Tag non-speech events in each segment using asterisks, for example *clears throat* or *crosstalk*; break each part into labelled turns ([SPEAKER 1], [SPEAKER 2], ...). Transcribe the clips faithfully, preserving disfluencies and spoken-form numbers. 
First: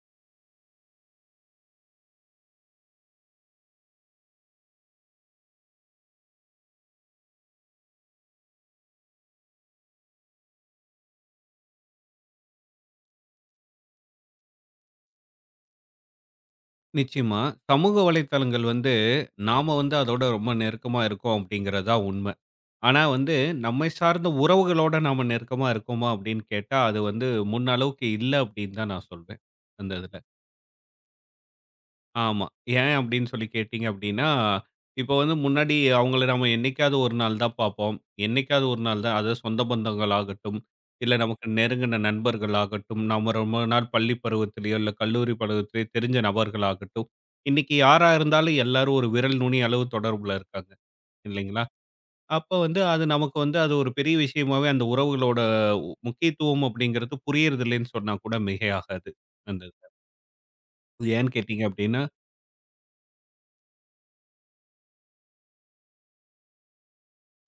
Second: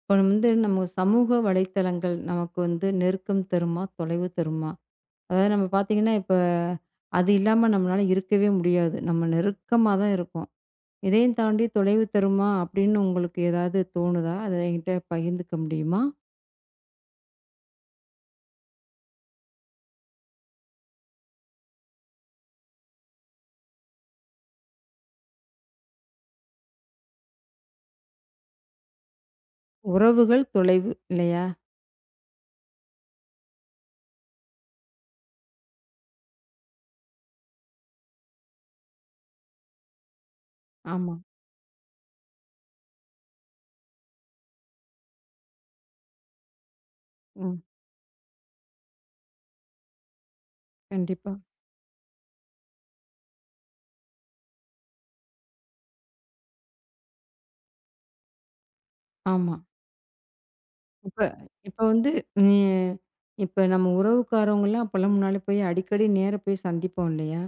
[SPEAKER 1] இப்போ வந்து நம்ம சமூக வலைத்தளங்கள் நமக்கு வந்து நெருக்கம் தருமா? தொலைவு தருமா? அதாவது நம்ம பார்த்தீங்கன்னா, இப்ப அது இல்லாம நம்மளால இருக்கவே முடியாது. நம்ம நெருக்கமா தான் இருப்போம். இதையும் தாண்டி தொலைவு தருமா? அப்படின்னு உங்களுக்கு ஏதாவது தோணுதா? அத என்கிட்ட பகிர்ந்துக்க முடியுமா?
[SPEAKER 2] நிச்சயமா. சமூக வலைத்தளங்கள் வந்து, நாம வந்து அதோட ரொம்ப நெருக்கமா இருக்கோம் அப்படிங்கிறது தான் உண்ம. ஆனா வந்து, நம்மை சார்ந்த உறவுகளோட நாம நெருக்கமா இருக்கோமா அப்படின்னு கேட்டா, அது வந்து முன்ன அளவுக்கு இல்ல அப்படின்னு தான் நான் சொல்வேன், அந்த இதுல.
[SPEAKER 1] உறவுகள் தொலைவு இல்லையா?
[SPEAKER 2] ஆமா. ஏன் அப்படின்னு சொல்லி கேட்டீங்க அப்படின்னா, இப்போ வந்து முன்னாடி அவங்கள நம்ம என்னைக்காவது ஒரு நாள் தான் பார்ப்போம். என்னைக்காவது ஒரு நாள் தான். அதாவது சொந்த பந்தங்கள் ஆகட்டும், இல்ல
[SPEAKER 1] ஆமா.
[SPEAKER 2] நமக்கு நெருங்கின நண்பர்கள் ஆகட்டும், நம்ம ரொம்ப நாள் பள்ளி பருவத்திலயோ, இல்ல கல்லூரி பருவத்திலயோ தெரிஞ்ச நபர்கள் ஆகட்டும்,
[SPEAKER 1] ம்.
[SPEAKER 2] இன்னைக்கு யாரா இருந்தாலும் எல்லாரும் ஒரு விரல் நுனி அளவு தொடர்புல இருக்காங்க
[SPEAKER 1] கண்டிப்பா.
[SPEAKER 2] இல்லைங்களா? அப்ப வந்து அது நமக்கு வந்து அது ஒரு பெரிய விஷயமாவே அந்த உறவுகளோட உ- முக்கியத்துவம் அப்படிங்கிறது புரியறதில்லைன்னு சொன்னா கூட மிகையாகாது.
[SPEAKER 1] ஆமா.
[SPEAKER 2] அந்த இது.
[SPEAKER 1] இப்ப
[SPEAKER 2] ஏன்னு கேட்டீங்க
[SPEAKER 1] இப்ப
[SPEAKER 2] அப்படின்னா
[SPEAKER 1] வந்து நீ இப்ப நம்ம உறவுக்காரவங்கலாம் அப்பலாம் முன்னால போய் அடிக்கடி நேர போய் சந்திப்போம் இல்லையா?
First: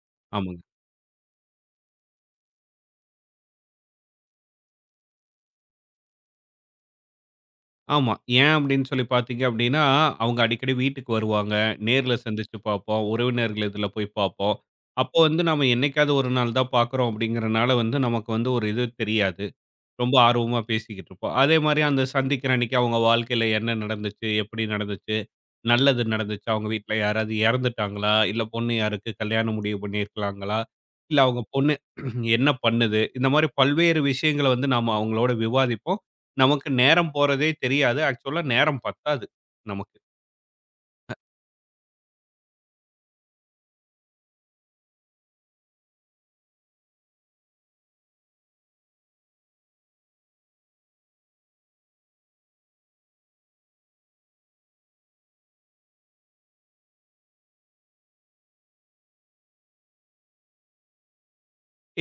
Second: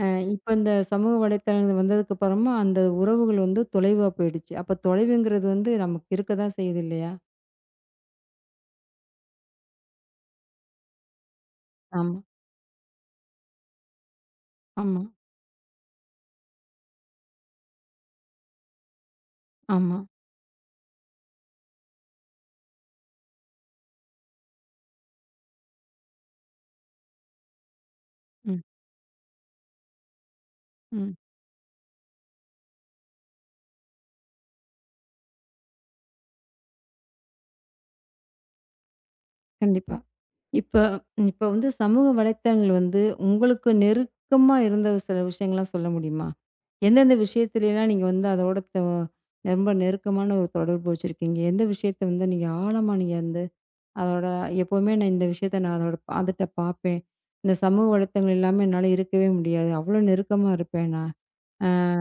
[SPEAKER 1] அ இப்ப
[SPEAKER 2] ஆமாங்க.
[SPEAKER 1] இந்த சமூக வலைத்தளங்கள் வந்ததுக்கு அப்புறமா, அந்த உறவுகள் வந்து தொலைவா போயிடுச்சு. அப்ப தொலைவுங்கிறது வந்து நமக்கு இருக்க தான் செய்யுது இல்லையா?
[SPEAKER 2] ஆமா. ஏன் அப்படின்னு சொல்லி பார்த்தீங்க அப்படின்னா, அவங்க அடிக்கடி வீட்டுக்கு வருவாங்க. நேர்ல
[SPEAKER 1] ஆமா,
[SPEAKER 2] சந்திச்சு பார்ப்போம். உறவினர்கள் இதில போய் பார்ப்போம்.
[SPEAKER 1] ஆமா,
[SPEAKER 2] அப்போ வந்து நாம என்னைக்காவது ஒரு நாள் தான் பார்க்குறோம் அப்படிங்கிறனால வந்து நமக்கு வந்து ஒரு இது தெரியாது.
[SPEAKER 1] ஆமா.
[SPEAKER 2] ரொம்ப ஆர்வமா பேசிக்கிட்டு இருப்போம். அதே மாரி அந்த சந்திக்கிற அன்னைக்கு அவங்க வாழ்க்கையில என்ன நடந்துச்சு? எப்படி நடந்துச்சு? நல்லது நடந்துச்சா? அவங்க வீட்ல யாராவது இறந்துட்டாங்களா? இல்ல
[SPEAKER 1] ம்,
[SPEAKER 2] பொண்ணு யாருக்கு கல்யாணம் முடிவு பண்ணியிருக்கிறாங்களா?
[SPEAKER 1] ம்.
[SPEAKER 2] இல்ல அவங்க பொண்ணு *clears throat* என்ன பண்ணுது? இந்த மாரி பல்வேறு விஷயங்கள வந்து நாம அவங்களோட விவாதிப்போம். நமக்கு நேரம் போறதே தெரியாது. ஆக்சுவலா நேரம் பத்தாது நமக்கு.
[SPEAKER 1] கண்டிப்பா. இப்ப இப்ப வந்து சமூக வலைத்தளங்கள் வந்து உங்களுக்கு நெருக்கமா இருந்த சில விஷயங்கள்லாம் சொல்ல முடியுமா? எந்தெந்த விஷயத்துலலாம் நீங்க வந்து அதோட தொ ரொம்ப நெருக்கமான ஒரு தொடர்பு வச்சிருக்கீங்க? எந்த விஷயத்த வந்து நீங்க ஆழமா நீங்க அந்த அதோட எப்பவுமே நான் இந்த விஷயத்த நான் அதோட அதுட்ட பார்ப்பேன். இந்த சமூக வலைத்தளங்கள் இல்லாம என்னால இருக்கவே முடியாது. அவ்ளோ நெருக்கமா இருப்பேன் நான்.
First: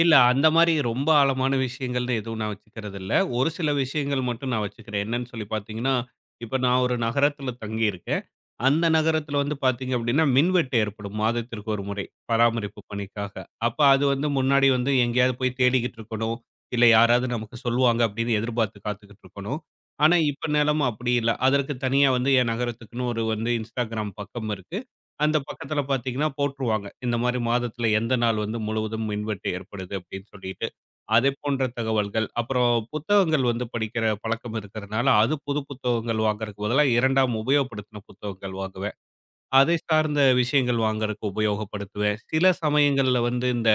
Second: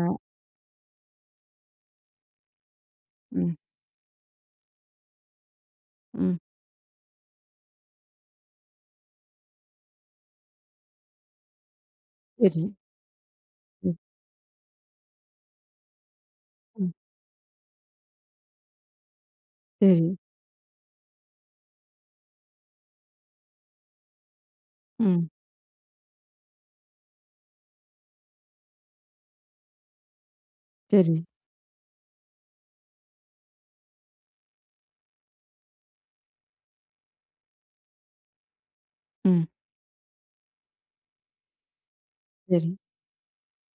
[SPEAKER 2] இல்ல. அந்த மாரி ரொம்ப ஆழமான விஷயங்கள்னு எதுவும் நான் வச்சுக்கிறது இல்ல. ஒரு
[SPEAKER 1] ம்,
[SPEAKER 2] சில விஷயங்கள் மட்டும் நான் வச்சுக்கிறேன். என்னன்னு சொல்லி பார்த்தீங்கன்னா,
[SPEAKER 1] ம்.
[SPEAKER 2] இப்ப நான் ஒரு நகரத்துல தங்கியிருக்கேன். அந்த நகரத்துல வந்து பார்த்தீங்க அப்டின்னா, மின்வெட்டு ஏற்படும் மாதத்திற்கு ஒரு முறை
[SPEAKER 1] சரி.
[SPEAKER 2] பராமரிப்பு பணிக்காக. அப்ப
[SPEAKER 1] ம்,
[SPEAKER 2] அது வந்து முன்னாடி வந்து எங்கேயாவது போய் தேடிக்கிட்டு இருக்கணும். இல்ல
[SPEAKER 1] ம்.
[SPEAKER 2] யாராவது நமக்கு சொல்லுவாங்க அப்டின்னு எதிர்பார்த்து காத்துக்கிட்டு இருக்கணும்.
[SPEAKER 1] சரி.
[SPEAKER 2] ஆனா, இப்ப நிலைமை அப்டி இல்ல. அதற்கு தனியா வந்து என் நகரத்துக்குன்னு ஒரு வந்து Instagram பக்கம் இருக்கு.
[SPEAKER 1] ம்.
[SPEAKER 2] அந்த பக்கத்துல பார்த்தீங்கன்னா போட்டுருவாங்க. இந்த மாரி மாதத்துல எந்த நாள் வந்து முழுவதும் மின்வெட்டு ஏற்படுது அப்படின்னு சொல்லிட்டு.
[SPEAKER 1] சரி.
[SPEAKER 2] அதே போன்ற தகவல்கள். அப்புறம் புத்தகங்கள் வந்து படிக்கிற பழக்கம் இருக்கிறனால, அது புது புத்தகங்கள் வாங்குறதுக்கு பதிலா இரண்டாம் உபயோகப்படுத்தின புத்தகங்கள் வாங்குவேன்.
[SPEAKER 1] ம்.
[SPEAKER 2] அதை சார்ந்த விஷயங்கள் வாங்குறதுக்கு உபயோகப்படுத்துவேன். சில
[SPEAKER 1] சரி,
[SPEAKER 2] சமயங்கள்ல வந்து இந்த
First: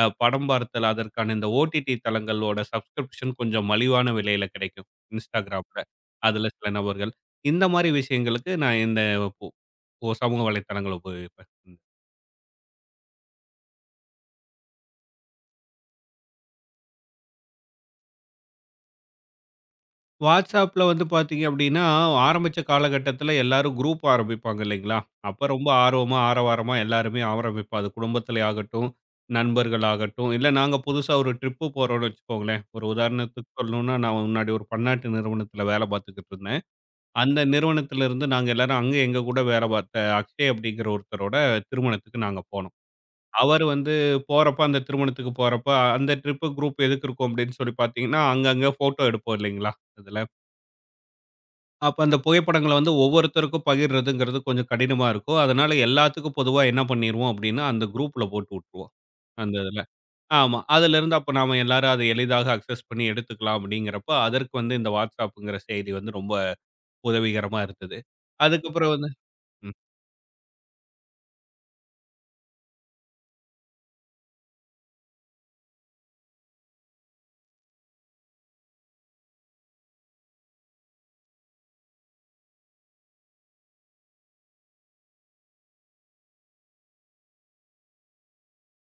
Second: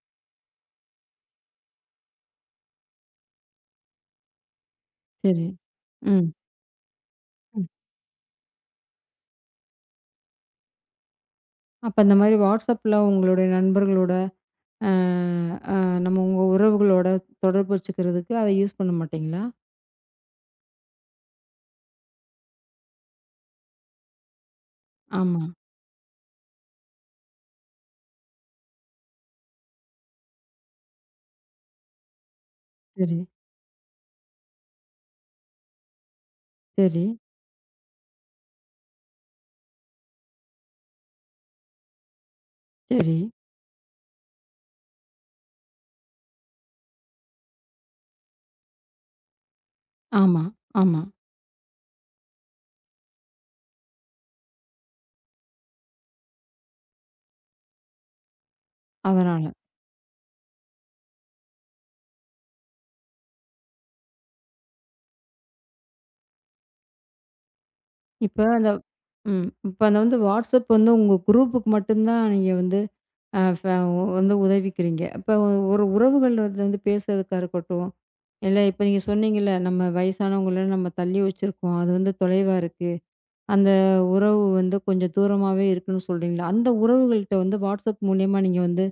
[SPEAKER 2] அ படம் பார்த்தல் அதற்கான இந்த ஓடிடி தளங்களோட சப்ஸ்கிரிப்ஷன் கொஞ்சம் மலிவான விலையில கிடைக்கும்.
[SPEAKER 1] சரி.
[SPEAKER 2] Instagramல.
[SPEAKER 1] ம்,
[SPEAKER 2] அதுல சில நபர்கள். இந்த
[SPEAKER 1] ம்.
[SPEAKER 2] மாரி விஷயங்களுக்கு நான் இந்த ஓ! சமூக வலைத்தளங்கள உபயோகிப்பேன். ம்.
[SPEAKER 1] அப்ப இந்த மாரி WhatsAppல உங்களுடைய நண்பர்களோட, அ, அ நம்ம உங்க உறவுகளோட தொடர்பு வச்சுக்கிறதுக்கு அத யூஸ் பண்ண மாட்டீங்களா?
[SPEAKER 2] WhatsAppல வந்து பார்த்தீங்க அப்டின்னா, ஆரம்பிச்ச காலகட்டத்தில எல்லாரும் குரூப் ஆரம்பிப்பாங்க இல்லைங்களா?
[SPEAKER 1] ஆமா.
[SPEAKER 2] அப்ப ரொம்ப ஆர்வமா, ஆரவாரமா எல்லாருமே ஆரம்பிப்போம். அது குடும்பத்திலே ஆகட்டும், நண்பர்கள் ஆகட்டும், இல்ல நாங்க புதுசா ஒரு ட்ரிப்பு போறோம்னு வச்சுக்கோங்களேன். ஒரு
[SPEAKER 1] சரி,
[SPEAKER 2] உதாரணத்துக்கு சொல்லணும்னா, நான் முன்னாடி ஒரு பன்னாட்டு நிறுவனத்தில வேல பார்த்துக்கிட்டு இருந்தேன்.
[SPEAKER 1] சரி,
[SPEAKER 2] அந்த நிறுவனத்தில இருந்து நாங்க எல்லாரும் அங்க எங்க கூட வேல பார்த்த அக்ஷய் அப்டிங்கிற ஒருத்தரோட திருமணத்துக்கு நாங்க போனோம்.
[SPEAKER 1] சரி.
[SPEAKER 2] அவரு வந்து போறப்ப, அந்த திருமணத்துக்கு போறப்ப, அந்த ட்ரிப்பு குரூப் எதுக்கு இருக்கும் அப்படின்னு சொல்லி பார்த்தீங்கன்னா, அங்கங்க ஃபோட்டோ எடுப்போம் இல்லைங்களா? இதுல.
[SPEAKER 1] ஆமா, ஆமா.
[SPEAKER 2] அப்ப அந்த புகைப்படங்கள வந்து ஒவ்வொருத்தருக்கும் பகிர்றதுங்கிறது கொஞ்சம் கடினமா இருக்கும். அதனால எல்லாத்துக்கும் பொதுவா என்ன பண்ணிருவோம் அப்படின்னா, அந்த குரூப்ல போட்டு விட்டுருவோம்.
[SPEAKER 1] அதனால.
[SPEAKER 2] அந்த இதுல. ஆமா. அதிலிருந்து அப்ப நாம எல்லாரும் அத எளிதாக அக்சஸ் பண்ணி எடுத்துக்கலாம் அப்படிங்கிறப்ப, அதற்கு வந்து இந்த WhatsAppங்கிற செயலி வந்து ரொம்ப உதவிகரமா இருந்தது.
[SPEAKER 1] இப்ப அந்த
[SPEAKER 2] அதுக்கப்புறம் வந்து ம்.
[SPEAKER 1] ம். இப்ப அந்த வந்து WhatsApp வந்து உங்க குரூப்புக்கு மட்டும் தான் நீங்க வந்து அ ஃப வந்து உதவிக்கிறீங்க. அப்ப ஒரு உறவுகள் வந்து வந்து பேசுறதுக்கா இருக்கட்டும், இல்ல இப்ப நீங்க சொன்னீங்கல்ல, நம்ம வயசானவங்கள நம்ம தள்ளி வச்சிருக்கோம். அது வந்து தொலைவா இருக்கு. அந்த உறவு வந்து கொஞ்சம் தூரமாவே இருக்குன்னு சொல்றீங்கல்ல, அந்த உறவுகள்ட்ட வந்து WhatsApp மூலியமா நீங்க வந்து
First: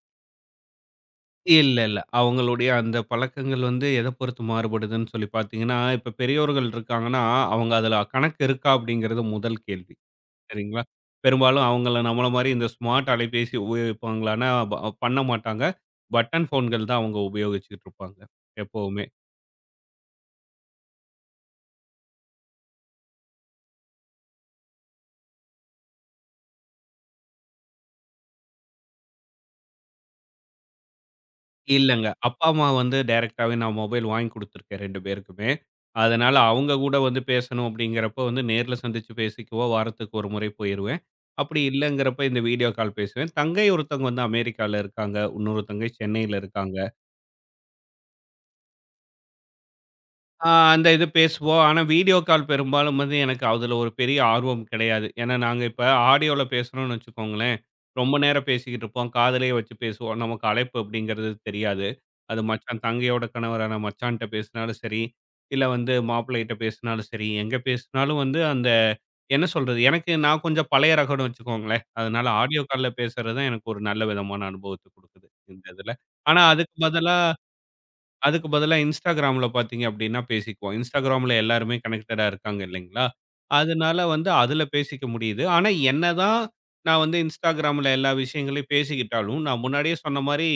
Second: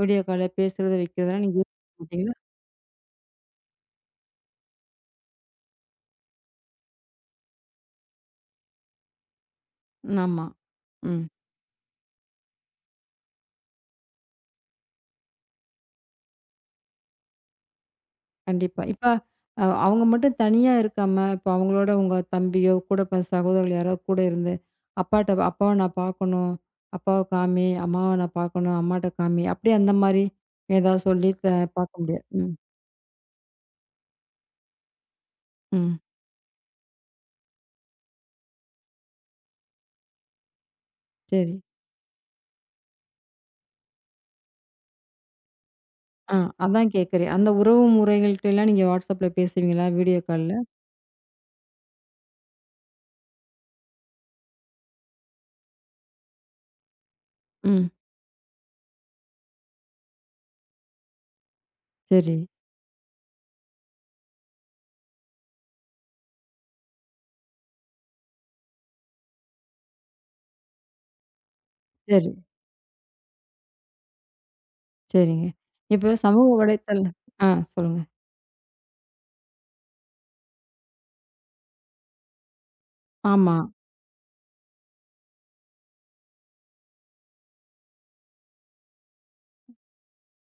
[SPEAKER 1] வீடியோ கால்ல பேசுறத, வைக்கிறதெல்லாம் நீங்க யூஸ்
[SPEAKER 2] இல்ல, இல்ல.
[SPEAKER 1] பண்ண மாட்டீங்களா?
[SPEAKER 2] அவங்களுடைய அந்த பழக்கங்கள் வந்து எத பொறுத்து மாறுபடுதுன்னு சொல்லி பார்த்தீங்கன்னா, இப்ப பெரியோர்கள் இருக்காங்கன்னா, அவங்க அதுல கணக்கு இருக்கா? அப்படிங்கிறது முதல் கேள்வி.
[SPEAKER 1] ஆமா.
[SPEAKER 2] சரிங்களா?
[SPEAKER 1] ம்.
[SPEAKER 2] பெரும்பாலும் அவங்கள நம்மள மாரி இந்த ஸ்மார்ட் அலைபேசி உபயோகிப்பாங்களான்னா, ப பண்ண மாட்டாங்க. பட்டன் ஃபோன்கள் தான் அவங்க உபயோகிச்சுட்டு இருப்பாங்க
[SPEAKER 1] கண்டிப்பா.
[SPEAKER 2] எப்பவுமே.
[SPEAKER 1] இப்ப அ அவங்க மட்டும் தனியா இருக்காம, இப்ப அவங்களோட உங்க தம்பியோ, கூட பிறந்த சகோதரர்கள் யாரோ கூட இருந்து, அப்பாட்ட "அப்பாவ நான் பார்க்கணும். அப்பாவ காமி, அம்மாவ நான் பார்க்கணும். அம்மாட்ட காமி." அப்படி அந்த மாரி ஏதாவது சொல்லி த பார்க்க
[SPEAKER 2] இல்லங்க.
[SPEAKER 1] முடியாது.
[SPEAKER 2] அப்பா,
[SPEAKER 1] ம்.
[SPEAKER 2] அம்மா வந்து டைரக்ட்டாவே நான் மொபைல் வாங்கி குடுத்துருக்கேன் ரெண்டு பேருக்குமே.
[SPEAKER 1] ம்.
[SPEAKER 2] அதனால அவங்க கூட வந்து பேசணும் அப்படிங்கிறப்போ வந்து நேர்ல சந்திச்சு பேசிக்குவோம். வாரத்துக்கு ஒரு முறை போயிருவேன்.
[SPEAKER 1] சரி.
[SPEAKER 2] அப்படி இல்லங்கிறப்ப இந்த வீடியோ கால் பேசுவேன். தங்கை ஒருத்தவங்க வந்து அமெரிக்கால இருக்காங்க. இன்னொரு தங்கை
[SPEAKER 1] ஆ
[SPEAKER 2] சென்னையில இருக்காங்க.
[SPEAKER 1] அதான் கேட்கிறேன். அந்த உறவு முறைகள்ட்டலாம் நீங்க WhatsAppல பேசுவீங்களா? வீடியோ
[SPEAKER 2] ஆ
[SPEAKER 1] கால்ல?
[SPEAKER 2] அந்த இது பேசுவோம். ஆனா, வீடியோ கால் பெரும்பாலும் வந்து எனக்கு அதுல ஒரு பெரிய ஆர்வம் கிடையாது. ஏன்னா, நாங்க இப்ப ஆடியோல பேசுறோம்னு வச்சுக்கோங்களேன்,
[SPEAKER 1] ம்.
[SPEAKER 2] ரொம்ப நேரம் பேசிக்கிட்டு இருப்போம். காதுலயே வச்சு பேசுவோம். நமக்கு அழைப்பு அப்படிங்கிறது தெரியாது.
[SPEAKER 1] சரி,
[SPEAKER 2] அது மச்சான் தங்கையோட கணவரான மச்சான்ட்ட பேசினாலும் சரி, இல்ல வந்து மாப்பிள்ளைகிட்ட பேசினாலும் சரி, எங்க பேசினாலும் வந்து அந்த என்ன சொல்றது? எனக்கு நான் கொஞ்சம் பழைய ரகம்னு வச்சுக்கோங்களேன். அதனால
[SPEAKER 1] சரி,
[SPEAKER 2] ஆடியோ கால்ல பேசுறது தான் எனக்கு ஒரு நல்ல விதமான அனுபவத்த குடுக்குது,
[SPEAKER 1] சரிங்க.
[SPEAKER 2] இந்த இதுல.
[SPEAKER 1] இப்ப
[SPEAKER 2] ஆனா,
[SPEAKER 1] சமூக
[SPEAKER 2] அதுக்கு
[SPEAKER 1] வலைத்தள
[SPEAKER 2] பதிலா
[SPEAKER 1] ஆ சொல்லுங்க.
[SPEAKER 2] அதுக்கு பதிலா Instagramல பார்த்தீங்க அப்படின்னா பேசிக்குவோம். Instagramல எல்லாருமே கனெக்டடா இருக்காங்க இல்லைங்களா?
[SPEAKER 1] ஆமா,
[SPEAKER 2] அதனால வந்து அதுல பேசிக்க முடியுது. ஆனா என்னதான் நான் வந்து Instagramல எல்லா விஷயங்களையும் பேசிக்கிட்டாலும், நான் முன்னாடியே சொன்ன மாரி,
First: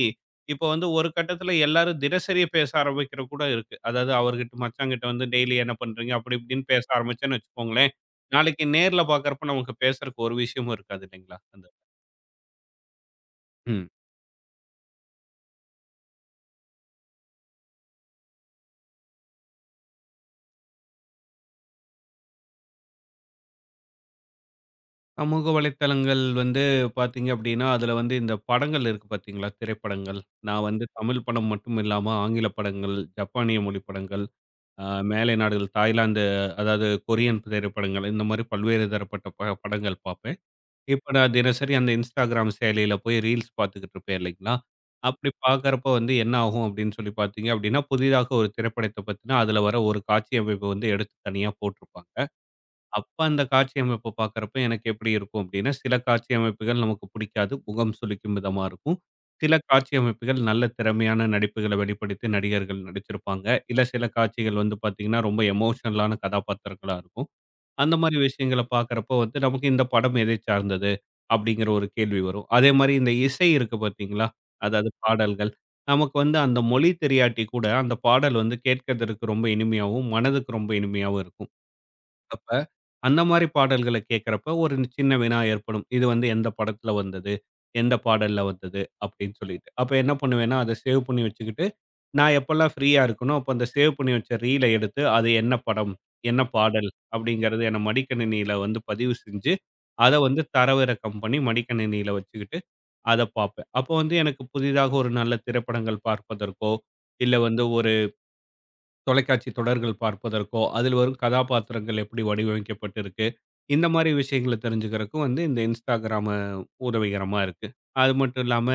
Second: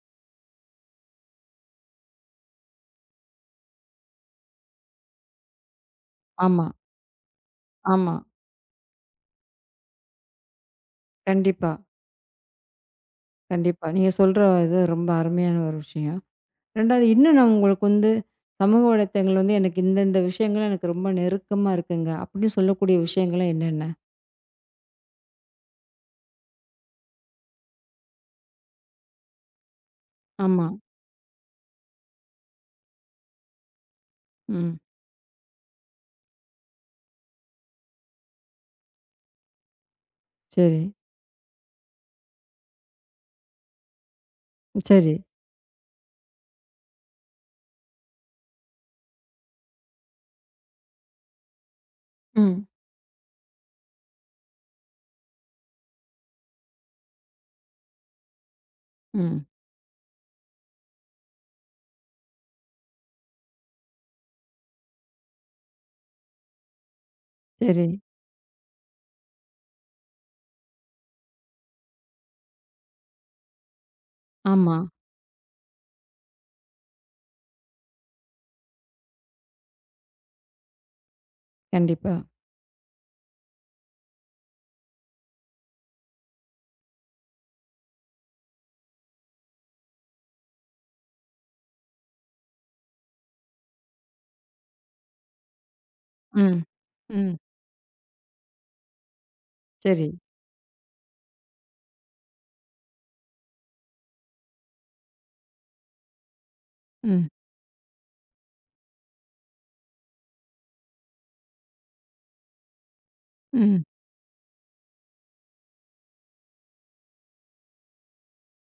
[SPEAKER 2] இப்ப வந்து ஒரு கட்டத்துல எல்லாரும் தினசரி பேச ஆரம்பிக்கிற கூட இருக்கு. அதாவது அவர்கிட்ட மச்சான்கிட்ட வந்து டெய்லி என்ன பண்றீங்க? அப்படி இப்படின்னு
[SPEAKER 1] ஆமா,
[SPEAKER 2] பேச ஆரம்பிச்சேன்னு வச்சுக்கோங்களேன்.
[SPEAKER 1] ஆமா.
[SPEAKER 2] நாளைக்கு நேர்ல பார்க்கறப்ப நமக்கு பேசுறக்கு ஒரு விஷயமும் இருக்காது இல்லைங்களா? அந்த
[SPEAKER 1] கண்டிப்பா. கண்டிப்பா.
[SPEAKER 2] ம்.
[SPEAKER 1] நீங்க சொல்ற இது ரொம்ப அருமையான ஒரு விஷயம். ரெண்டாவது இன்னும் நான் உங்களுக்கு வந்து சமூக வலைத்தளங்கள் வந்து எனக்கு இந்த இந்த விஷயங்கள் எனக்கு ரொம்ப நெருக்கமா இருக்குங்க. அப்படின்னு சொல்லக்கூடிய விஷயங்கள்லாம் என்னென்ன?
[SPEAKER 2] சமூக வலைத்தளங்கள் வந்து பார்த்தீங்க அப்படின்னா, அதில வந்து இந்த படங்கள் இருக்கு பார்த்தீங்களா? திரைப்படங்கள். நான்
[SPEAKER 1] ஆமா.
[SPEAKER 2] வந்து தமிழ் படம் மட்டும் இல்லாம ஆங்கில படங்கள், ஜப்பானிய மொழி படங்கள்,
[SPEAKER 1] ம்.
[SPEAKER 2] அ மேலை நாடுகள் தாய்லாந்து அதாவது கொரியன் திரைப்படங்கள் இந்த மாரி பல்வேறு தரப்பட்ட ப படங்கள் பார்ப்பேன்.
[SPEAKER 1] சரி,
[SPEAKER 2] இப்ப நான் தினசரி அந்த Instagram செயலியில போய் ரீல்ஸ் பார்த்துக்கிட்டு இருப்பேன் இல்லைங்களா?
[SPEAKER 1] சரி.
[SPEAKER 2] அப்படி பார்க்கறப்ப வந்து என்ன ஆகும் அப்படின்னு சொல்லி பார்த்தீங்க அப்படின்னா, புதிதாக ஒரு திரைப்படத்த பத்தின அதில வர ஒரு காட்சி அமைப்ப வந்து எடுத்து தனியா போட்டிருப்பாங்க.
[SPEAKER 1] ம்,
[SPEAKER 2] அப்ப அந்த காட்சி அமைப்பு பார்க்கறப்ப எனக்கு எப்படி இருக்கும் அப்படின்னா, சில காட்சி அமைப்புகள் நமக்கு பிடிக்காது. முகம் சுளிக்கும் விதமா இருக்கும்.
[SPEAKER 1] ம்.
[SPEAKER 2] சில காட்சி அமைப்புகள் நல்ல திறமையான நடிப்புகள வெளிப்படுத்தி நடிகர்கள் நடிச்சிருப்பாங்க. இல்ல சில காட்சிகள் வந்து பார்த்தீங்கன்னா, ரொம்ப எமோஷனலான கதாபாத்திரங்களா இருக்கும்.
[SPEAKER 1] சரி.
[SPEAKER 2] அந்த மாரி விஷயங்கள பார்க்கறப்போ வந்து நமக்கு இந்த படம் எதை சார்ந்தது? அப்படிங்கிற ஒரு கேள்வி வரும். அதே மாரி இந்த இசை இருக்கு பார்த்தீங்களா?
[SPEAKER 1] ஆமா.
[SPEAKER 2] அதாவது பாடல்கள். நமக்கு வந்து அந்த மொழி தெரியாட்டி கூட, அந்த பாடல் வந்து கேட்கதற்கு ரொம்ப இனிமையாவும், மனதுக்கு ரொம்ப இனிமையாவும் இருக்கும்.
[SPEAKER 1] கண்டிப்பா.
[SPEAKER 2] அப்ப, அந்த மாரி பாடல்கள கேட்கிறப்ப ஒரு சின்ன வினா ஏற்படும். இது வந்து எந்த படத்துல வந்தது? எந்த பாடல்ல வந்தது? அப்படின்னு சொல்லிட்டு. அப்ப என்ன பண்ணுவேன்னா, அத சேவ் பண்ணி வச்சுக்கிட்டு, நான் எப்பல்லாம் ஃப்ரீயா இருக்கனோ, அப்ப அந்த சேவ் பண்ணி வச்ச ரீல எடுத்து, அது என்ன படம்? என்ன
[SPEAKER 1] ம்,
[SPEAKER 2] பாடல்?
[SPEAKER 1] ம்.
[SPEAKER 2] அப்படிங்கிறது என் மடிக்கணினியில வந்து பதிவு செஞ்சு,
[SPEAKER 1] சரி.
[SPEAKER 2] அத வந்து தரவிறக்கம் பண்ணி மடிக்கணினியில வச்சுக்கிட்டு, அத பார்ப்பேன். அப்போ வந்து எனக்கு புதிதாக ஒரு நல்ல திரைப்படங்கள் பார்ப்பதற்கோ,
[SPEAKER 1] ம்,
[SPEAKER 2] இல்ல வந்து தொலைக்காட்சி தொடர்கள் பார்ப்பதற்கோ, அதில் வரும் கதாபாத்திரங்கள் எப்படி வடிவமைக்கப்பட்டிருக்கு,
[SPEAKER 1] ம்.
[SPEAKER 2] இந்த மாரி விஷயங்கள தெரிஞ்சுக்கிறதுக்கும் வந்து இந்த இன்ஸ்டாகிராமு உதவிகரமா இருக்கு. அது மட்டும் இல்லாம,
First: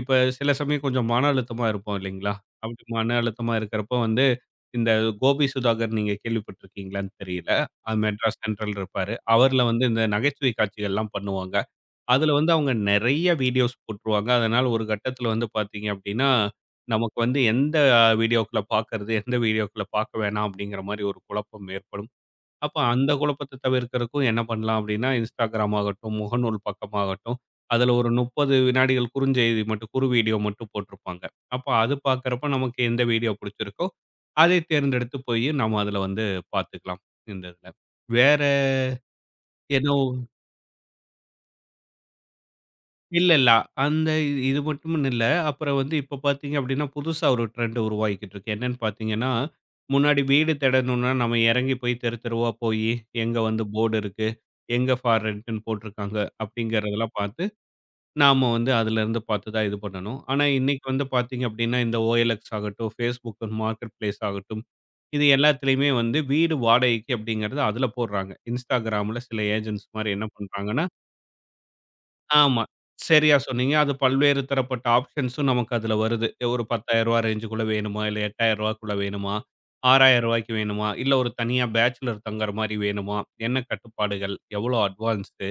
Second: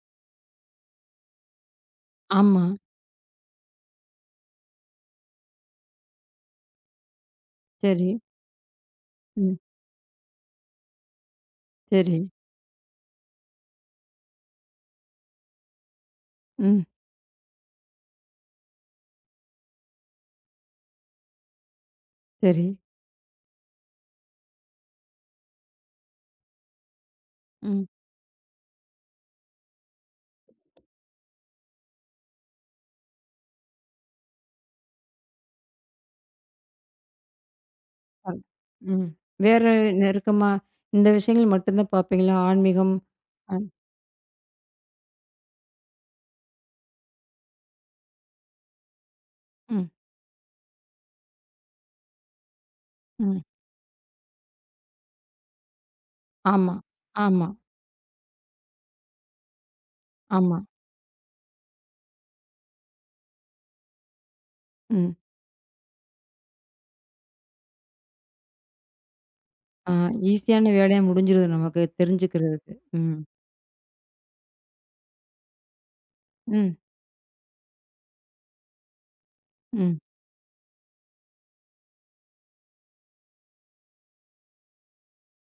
[SPEAKER 2] இப்ப சில சமயம் கொஞ்சம் மன அழுத்தமா இருப்போம் இல்லைங்களா?
[SPEAKER 1] ஆமா.
[SPEAKER 2] அப்படி மன அழுத்தமா இருக்கிறப்போ வந்து, இந்த கோபி சுதாகர் நீங்க கேள்விப்பட்டிருக்கீங்களான்னு தெரியல. அது
[SPEAKER 1] சரி.
[SPEAKER 2] மெட்ராஸ் சென்ட்ரல் இருப்பாரு.
[SPEAKER 1] ம்.
[SPEAKER 2] அவர்ல வந்து இந்த நகைச்சுவை காட்சிகள்லாம் பண்ணுவாங்க.
[SPEAKER 1] சரி.
[SPEAKER 2] அதுல வந்து அவங்க நெறைய வீடியோஸ் போட்டுருவாங்க. அதனால ஒரு கட்டத்துல வந்து பாத்தீங்க அப்டின்னா,
[SPEAKER 1] ம்.
[SPEAKER 2] நமக்கு வந்து எந்த வீடியோக்கள பாக்கறது, எந்த வீடியோக்கள பாக்க வேணாம் அப்டிங்கிற மாரி ஒரு குழப்பம் ஏற்படும்.
[SPEAKER 1] சரி.
[SPEAKER 2] அப்ப அந்த குழப்பத்த தவிர்க்கறக்கும் என்ன பண்ணலாம் அப்டின்னா, Instagram ஆகட்டும், முகநூல் பக்கமாகட்டும்,
[SPEAKER 1] ம்.
[SPEAKER 2] அதுல ஒரு முப்பது வினாடிகள் குறுஞ்செய்தி மட்டும் குறு வீடியோ மட்டும் போட்டிருப்பாங்க. அப்ப அது பாக்கறப்ப நமக்கு எந்த வீடியோ புடிச்சிருக்கோ, அதை தேர்ந்தெடுத்து போயி நம்ம அதுல வந்து பாத்துக்கலாம். இந்த இதுல. வேற
[SPEAKER 1] அல் ம். வேற
[SPEAKER 2] ஏதோ
[SPEAKER 1] நெருக்கமா இந்த விஷயங்கள் மட்டும் தான் பார்ப்பீங்களா? ஆன்மீகம்.
[SPEAKER 2] இல்ல, இல்ல.
[SPEAKER 1] அ.
[SPEAKER 2] அந்த இது மட்டும்ன்னு இல்ல. அப்புறம் வந்து இப்ப பார்த்தீங்க அப்படின்னா, புதுசா ஒரு ட்ரெண்ட் உருவாகிக்கிட்டு இருக்கு. என்னன்னு பார்த்தீங்கன்னா,
[SPEAKER 1] ம்,
[SPEAKER 2] முன்னாடி வீடு தேடணும்னா நம்ம இறங்கி போய் தெரு தெருவா போயி, எங்க
[SPEAKER 1] ம்.
[SPEAKER 2] வந்து போர்டு இருக்கு, எங்க ஃபார் ரென்ட்ன்னு போட்டிருக்காங்க
[SPEAKER 1] ஆமா,
[SPEAKER 2] அப்படிங்கிறதெல்லாம் பார்த்து,
[SPEAKER 1] ஆமா,
[SPEAKER 2] நாம வந்து அதுலருந்து பார்த்து தான் இது பண்ணணும். ஆனா
[SPEAKER 1] ஆமா.
[SPEAKER 2] இன்னைக்கு வந்து பார்த்தீங்க அப்படின்னா, இந்த O L X ஆகட்டும், Facebook மார்க்கெட் பிளேஸ் ஆகட்டும்,
[SPEAKER 1] ம்.
[SPEAKER 2] இது எல்லாத்துலயுமே வந்து வீடு வாடகைக்கு அப்படிங்கிறது அதுல போடுறாங்க. Instagramல சில ஏஜென்ட்ஸ்
[SPEAKER 1] ஆ
[SPEAKER 2] மாரி என்ன
[SPEAKER 1] ஈஸியான
[SPEAKER 2] பண்றாங்கன்னா,
[SPEAKER 1] வேலையா முடிஞ்சிருது நமக்கு
[SPEAKER 2] ஆமா.
[SPEAKER 1] தெரிஞ்சுக்கிறதுக்கு. ம்,
[SPEAKER 2] சரியா சொன்னீங்க. அது பல்வேறு தரப்பட்ட ஆப்ஷன்ஸும் நமக்கு அதுல வருது. ஒரு ரூ.
[SPEAKER 1] ம்,
[SPEAKER 2] பத்தாயிரம் ரேஞ்சுக்குள்ள வேணுமா? இல்ல ரூ. 8,000க்குள்ள வேணுமா? ரூ.
[SPEAKER 1] ம்.
[SPEAKER 2] 6,000க்கு வேணுமா? இல்ல ஒரு தனியா பேச்சுலர் தங்குற மாரி வேணுமா? என்ன கட்டுப்பாடுகள்? எவ்வளோ அட்வான்ஸு?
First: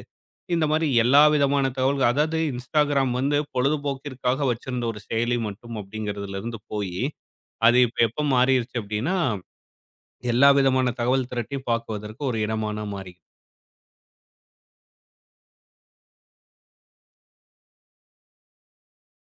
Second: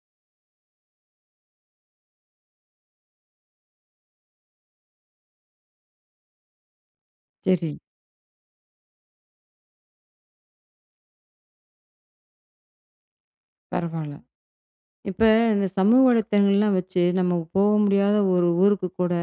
[SPEAKER 2] இந்த மாரி எல்லா விதமான தகவல்கள் அதாவது Instagram வந்து பொழுதுபோக்கிற்காக வச்சிருந்த ஒரு செயலி மட்டும் அப்படிங்கிறதுலருந்து போயி,
[SPEAKER 1] சரி,
[SPEAKER 2] அது இப்ப எப்ப மாறிருச்சு அப்படின்னா, எல்லா விதமான தகவல் திரட்டியும் பார்க்குவதற்கு ஒரு இடமா மாறி
[SPEAKER 1] பரவால்ல. இப்ப இந்த சமூக வலைத்தளங்கள்லாம் வச்சு நம்ம போக முடியாத ஒரு ஊருக்கு கூட,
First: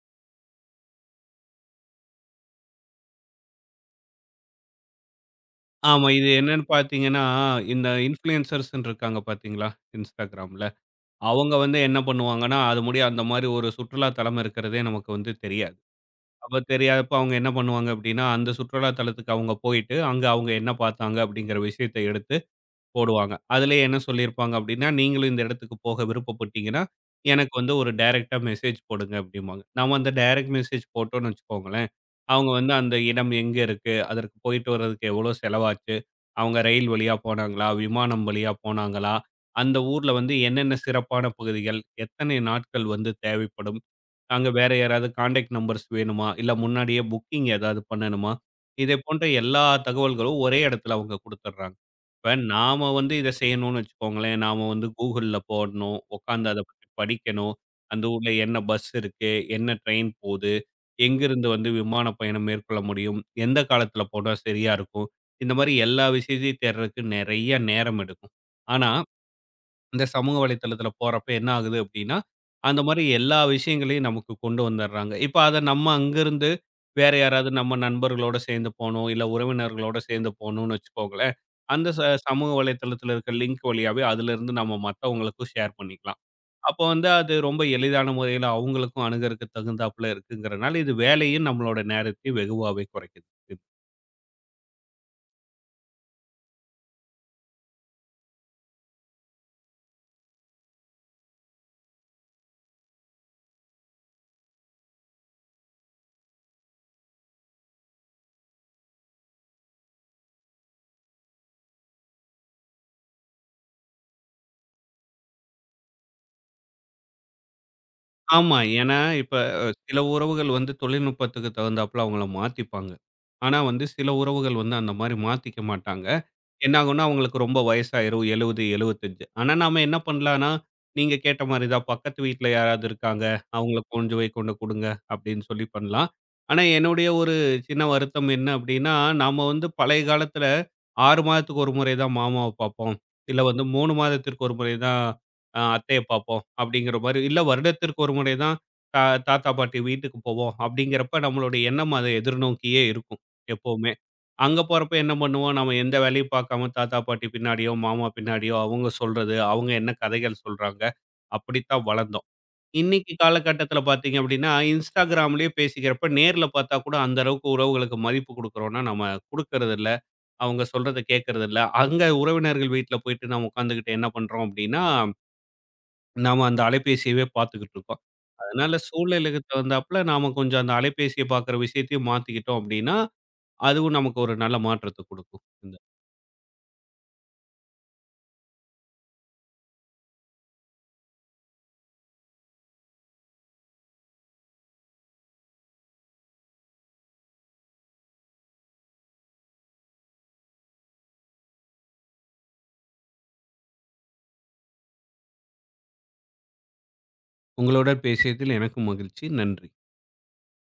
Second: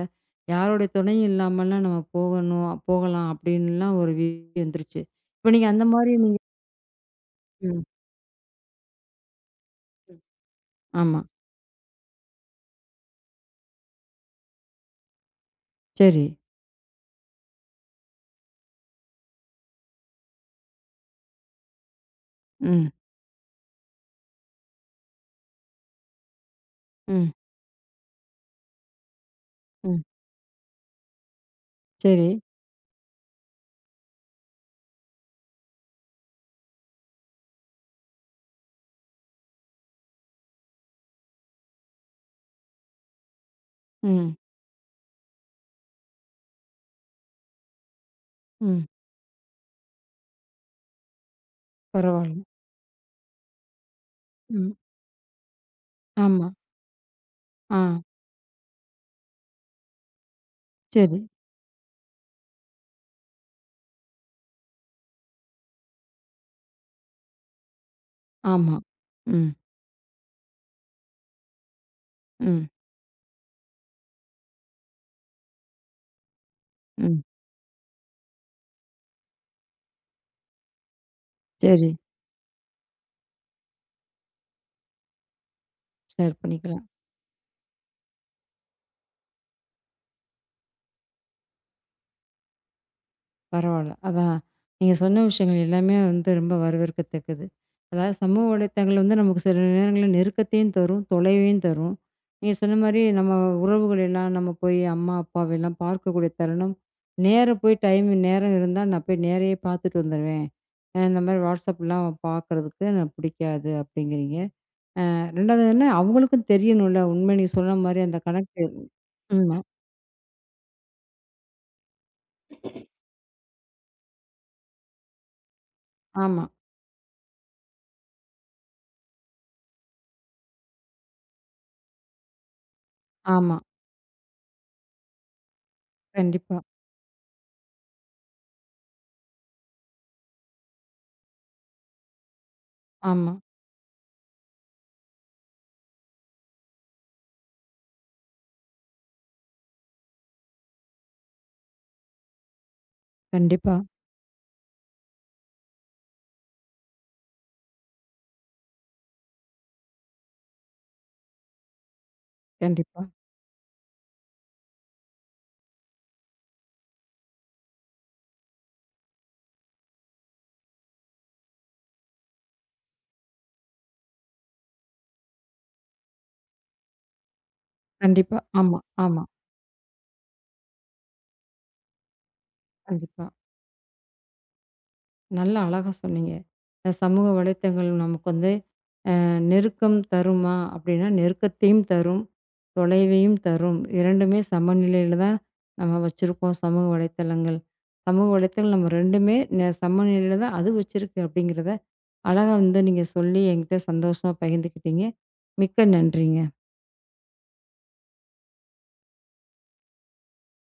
[SPEAKER 1] யாருடைய துணையும் இல்லாமல்லாம் நம்ம போகணும் போகலாம் அப்படின்லாம் ஒரு வீடியோ வந்துருச்சு. இப்ப நீங்க அந்த
[SPEAKER 2] ஆமா.
[SPEAKER 1] மாரி
[SPEAKER 2] இது
[SPEAKER 1] நீங்க
[SPEAKER 2] என்னன்னு பார்த்தீங்கன்னா,
[SPEAKER 1] ம்,
[SPEAKER 2] இந்த இன்ஃப்ளூயன்சர்ஸ்ன்னு இருக்காங்க பார்த்தீங்களா?
[SPEAKER 1] ம்.
[SPEAKER 2] Instagramல.
[SPEAKER 1] ஆமா.
[SPEAKER 2] அவங்க வந்து என்ன பண்ணுவாங்கன்னா, அது முடிய அந்த மாரி ஒரு சுற்றுலா தலம் இருக்கிறதே நமக்கு வந்து தெரியாது.
[SPEAKER 1] சரி.
[SPEAKER 2] அப்ப தெரியாதப்ப அவங்க என்ன பண்ணுவாங்க அப்டின்னா, அந்த சுற்றுலா தலத்துக்கு அவங்க போயிட்டு, அங்க அவங்க என்ன பார்த்தாங்க அப்டிங்கிற விஷயத்த எடுத்து
[SPEAKER 1] ம்,
[SPEAKER 2] போடுவாங்க. அதிலேயே என்ன சொல்லியிருப்பாங்க அப்டின்னா, "நீங்களும் இந்த இடத்துக்கு போக விருப்பப்பட்டீங்கன்னா,
[SPEAKER 1] ம்,
[SPEAKER 2] எனக்கு வந்து ஒரு டைரக்ட்டா மெசேஜ் போடுங்க" அப்டிம்பாங்க. நம்ம
[SPEAKER 1] ம்.
[SPEAKER 2] அந்த டைரக்ட் மெசேஜ் போட்டோம்னு வச்சுக்கோங்களேன்,
[SPEAKER 1] சரி.
[SPEAKER 2] அவங்க வந்து அந்த இடம் எங்க இருக்கு? அதற்கு போயிட்டு வர்றதுக்கு எவ்வளோ செலவாச்சு? அவங்க ரயில் வழியா போனாங்களா? விமானம் வழியா போனாங்களா? அந்த ஊர்ல வந்து என்னென்ன சிறப்பான பகுதிகள்? எத்தனை நாட்கள் வந்து தேவைப்படும்?
[SPEAKER 1] ம்,
[SPEAKER 2] அங்க வேற யாராவது கான்டாக்ட் நம்பர்ஸ் வேணுமா? இல்ல முன்னாடியே புக்கிங் ஏதாவது பண்ணணுமா?
[SPEAKER 1] ம்.
[SPEAKER 2] இதை போன்ற எல்லா தகவல்களும் ஒரே இடத்துல அவங்க குடுத்துடுறாங்க. இப்ப
[SPEAKER 1] பரவால்ல.
[SPEAKER 2] நாம வந்து இதை செய்யணும்னு வச்சுக்கோங்களேன், நாம
[SPEAKER 1] ம்.
[SPEAKER 2] வந்து Googleல போடணும், உட்கார்ந்து
[SPEAKER 1] ஆமா.
[SPEAKER 2] அத பத்தி படிக்கணும்.
[SPEAKER 1] ஆ.
[SPEAKER 2] அந்த ஊர்ல என்ன பஸ் இருக்கு? என்ன ட்ரெயின் போகுது?
[SPEAKER 1] சரி.
[SPEAKER 2] எங்கிருந்து வந்து விமான பயணம் மேற்கொள்ள முடியும்? எந்த காலத்துல போனா சரியா இருக்கும்? இந்த மாரி எல்லா விஷயத்தையும் தேடுறதுக்கு நெறைய நேரம் எடுக்கும்.
[SPEAKER 1] ஆமா.
[SPEAKER 2] ஆனா
[SPEAKER 1] ம்,
[SPEAKER 2] இந்த சமூக வலைத்தளத்தில போறப்ப என்ன ஆகுது அப்டின்னா,
[SPEAKER 1] ம்,
[SPEAKER 2] அந்த மாரி எல்லா விஷயங்களையும் நமக்கு கொண்டு வந்துடுறாங்க. இப்ப அத நம்ம அங்கருந்து வேற
[SPEAKER 1] ம்.
[SPEAKER 2] யாராவது நம்ம நண்பர்களோட சேர்ந்து போணும், இல்ல உறவினர்களோட சேர்ந்து போணும்னு வச்சுக்கோங்களேன். அந்த
[SPEAKER 1] சரி.
[SPEAKER 2] ச சமூக வலைத்தளத்தில இருக்க லிங்க் வழியாவே அதிலருந்து நம்ம மத்தவங்களுக்கும் ஷேர் பண்ணிக்கலாம்.
[SPEAKER 1] ஷேர்
[SPEAKER 2] அப்போ
[SPEAKER 1] பண்ணிக்கலாம்.
[SPEAKER 2] வந்து அது ரொம்ப எளிதான முறையில அவங்களுக்கும் அணுகறக்கு தகுந்தாப்புல இருக்குங்கிறனால, இது வேலையும் நம்மளோட நேரத்தையும் வெகுவாவே குறைக்குது.
[SPEAKER 1] பரவால்ல. அதான் நீங்க சொன்ன விஷயங்கள் எல்லாமே வந்து ரொம்ப வரவேற்கத்தக்கது. அதாவது சமூக வலைத்தளங்கள் வந்து நமக்கு சில நேரங்கள்ல நெருக்கத்தையும் தரும், தொலைவையும் தரும். நீங்க சொன்ன மாரி நம்ம உறவுகள் எல்லாம் நம்ம போய் அம்மா, அப்பாவெல்லாம் பார்க்கக்கூடிய தருணம், நேர போய் டைம் நேரம் இருந்தா நான் போய் நேரயே பார்த்துட்டு வந்துருவேன். அ இந்த மாரி வாட்ஸ்அப்லாம் பார்க்கறதுக்கு எனக்கு பிடிக்காது அப்படிங்கிறீங்க. அ ரெண்டாவது என்ன அவங்களுக்கும் தெரியணும்ல உண்மை நீங்க சொன்ன மாரி அந்த
[SPEAKER 2] ஆமா.
[SPEAKER 1] கணக்கு. ம்.
[SPEAKER 2] ஏன்னா, இப்ப
[SPEAKER 1] ஆமா,
[SPEAKER 2] அஹ், சில உறவுகள் வந்து தொழில்நுட்பத்துக்கு தகுந்தாப்புல அவங்கள மாத்திப்பாங்க. ஆனா வந்து சில உறவுகள் வந்து அந்த மாரி மாத்திக்க மாட்டாங்க.
[SPEAKER 1] ஆமா,
[SPEAKER 2] என்னாகும்னா அவங்களுக்கு ரொம்ப வயசாயிரும் எழுபது, எழுபத்தி ஐந்து. ஆனா நாம என்ன பண்ணலாம்னா, நீங்க கேட்ட மாரி தான் பக்கத்து வீட்ல யாராவது இருக்காங்க,
[SPEAKER 1] ஆமா.
[SPEAKER 2] அவங்கள கொண்டு போய் கொண்டு குடுங்க அப்படின்னு சொல்லி பண்ணலாம்.
[SPEAKER 1] கண்டிப்பா.
[SPEAKER 2] ஆனா என்னுடைய ஒரு சின்ன வருத்தம் என்ன அப்படின்னா, நாம வந்து பழைய காலத்துல ஆறு மாதத்துக்கு ஒரு முறை தான் மாமாவ பார்ப்போம்.
[SPEAKER 1] ஆமா.
[SPEAKER 2] இல்ல வந்து மூணு மாதத்திற்கு ஒரு முறை தான் அ அத்தைய பார்ப்போம் அப்படிங்கிற மாரி, இல்ல வருடத்திற்கு ஒரு முறை தான் தா தாத்தா, பாட்டி வீட்டுக்கு போவோம் அப்படிங்கிறப்ப நம்மளுடைய எண்ணம் அத எதிர்நோக்கியே இருக்கும்
[SPEAKER 1] கண்டிப்பா,
[SPEAKER 2] எப்பவுமே. அங்க போறப்ப என்ன பண்ணுவோம்? நம்ம எந்த வேலையும் பார்க்காம தாத்தா, பாட்டி பின்னாடியோ, மாமா பின்னாடியோ அவங்க சொல்றது, அவங்க என்ன கதைகள் சொல்றாங்க, அப்படித்தான் வளர்ந்தோம்.
[SPEAKER 1] கண்டிப்பா.
[SPEAKER 2] இன்னைக்கு காலகட்டத்தில பார்த்தீங்க அப்படின்னா, Instagramலயே பேசிக்கிறப்ப நேர்ல பார்த்தா கூட அந்த அளவுக்கு உறவுகளுக்கு மதிப்பு குடுக்குறோம்னா, நம்ம குடுக்கறதில்ல. அவங்க சொல்றத கேட்கறதில்ல. அங்க உறவினர்கள் வீட்ல போயிட்டு நம்ம உட்காந்துகிட்டு என்ன பண்றோம் அப்படின்னா, நாம அந்த அலைபேசியவே பார்த்துக்கிட்டு இருக்கோம்.
[SPEAKER 1] கண்டிப்பா.
[SPEAKER 2] அதனால
[SPEAKER 1] ஆமா, ஆமா.
[SPEAKER 2] சூழ்நிலைக்கு தகுந்தாப்புல நாம கொஞ்சம் அந்த அலைபேசிய பார்க்குற விஷயத்தையும் மாத்திக்கிட்டோம் அப்படின்னா,
[SPEAKER 1] கண்டிப்பா.
[SPEAKER 2] அதுவும் நமக்கு ஒரு நல்ல மாற்றத்த குடுக்கும்.
[SPEAKER 1] நல்லா அழகா சொன்னீங்க. இந்த சமூக வலைத்தளங்கள் நமக்கு வந்து அ நெருக்கம் தருமா? அப்படின்னா, நெருக்கத்தையும் தரும், தொலைவையும் தரும். ரெண்டுமே சமநிலையில தான் நம்ம வச்சிருக்கோம் சமூக வலைத்தளங்கள். சமூக வலைத்தளங்கள் நம்ம ரெண்டுமே ந சமநிலையில தான் அது வச்சிருக்கு அப்படிங்கிறத, அழகா வந்து நீங்க சொல்லி என்கிட்ட சந்தோஷமா பகிர்ந்துக்கிட்டீங்க. மிக்க நன்றிங்க.
[SPEAKER 2] உங்களுடன் பேசியதில் எனக்கும் மகிழ்ச்சி. நன்றி.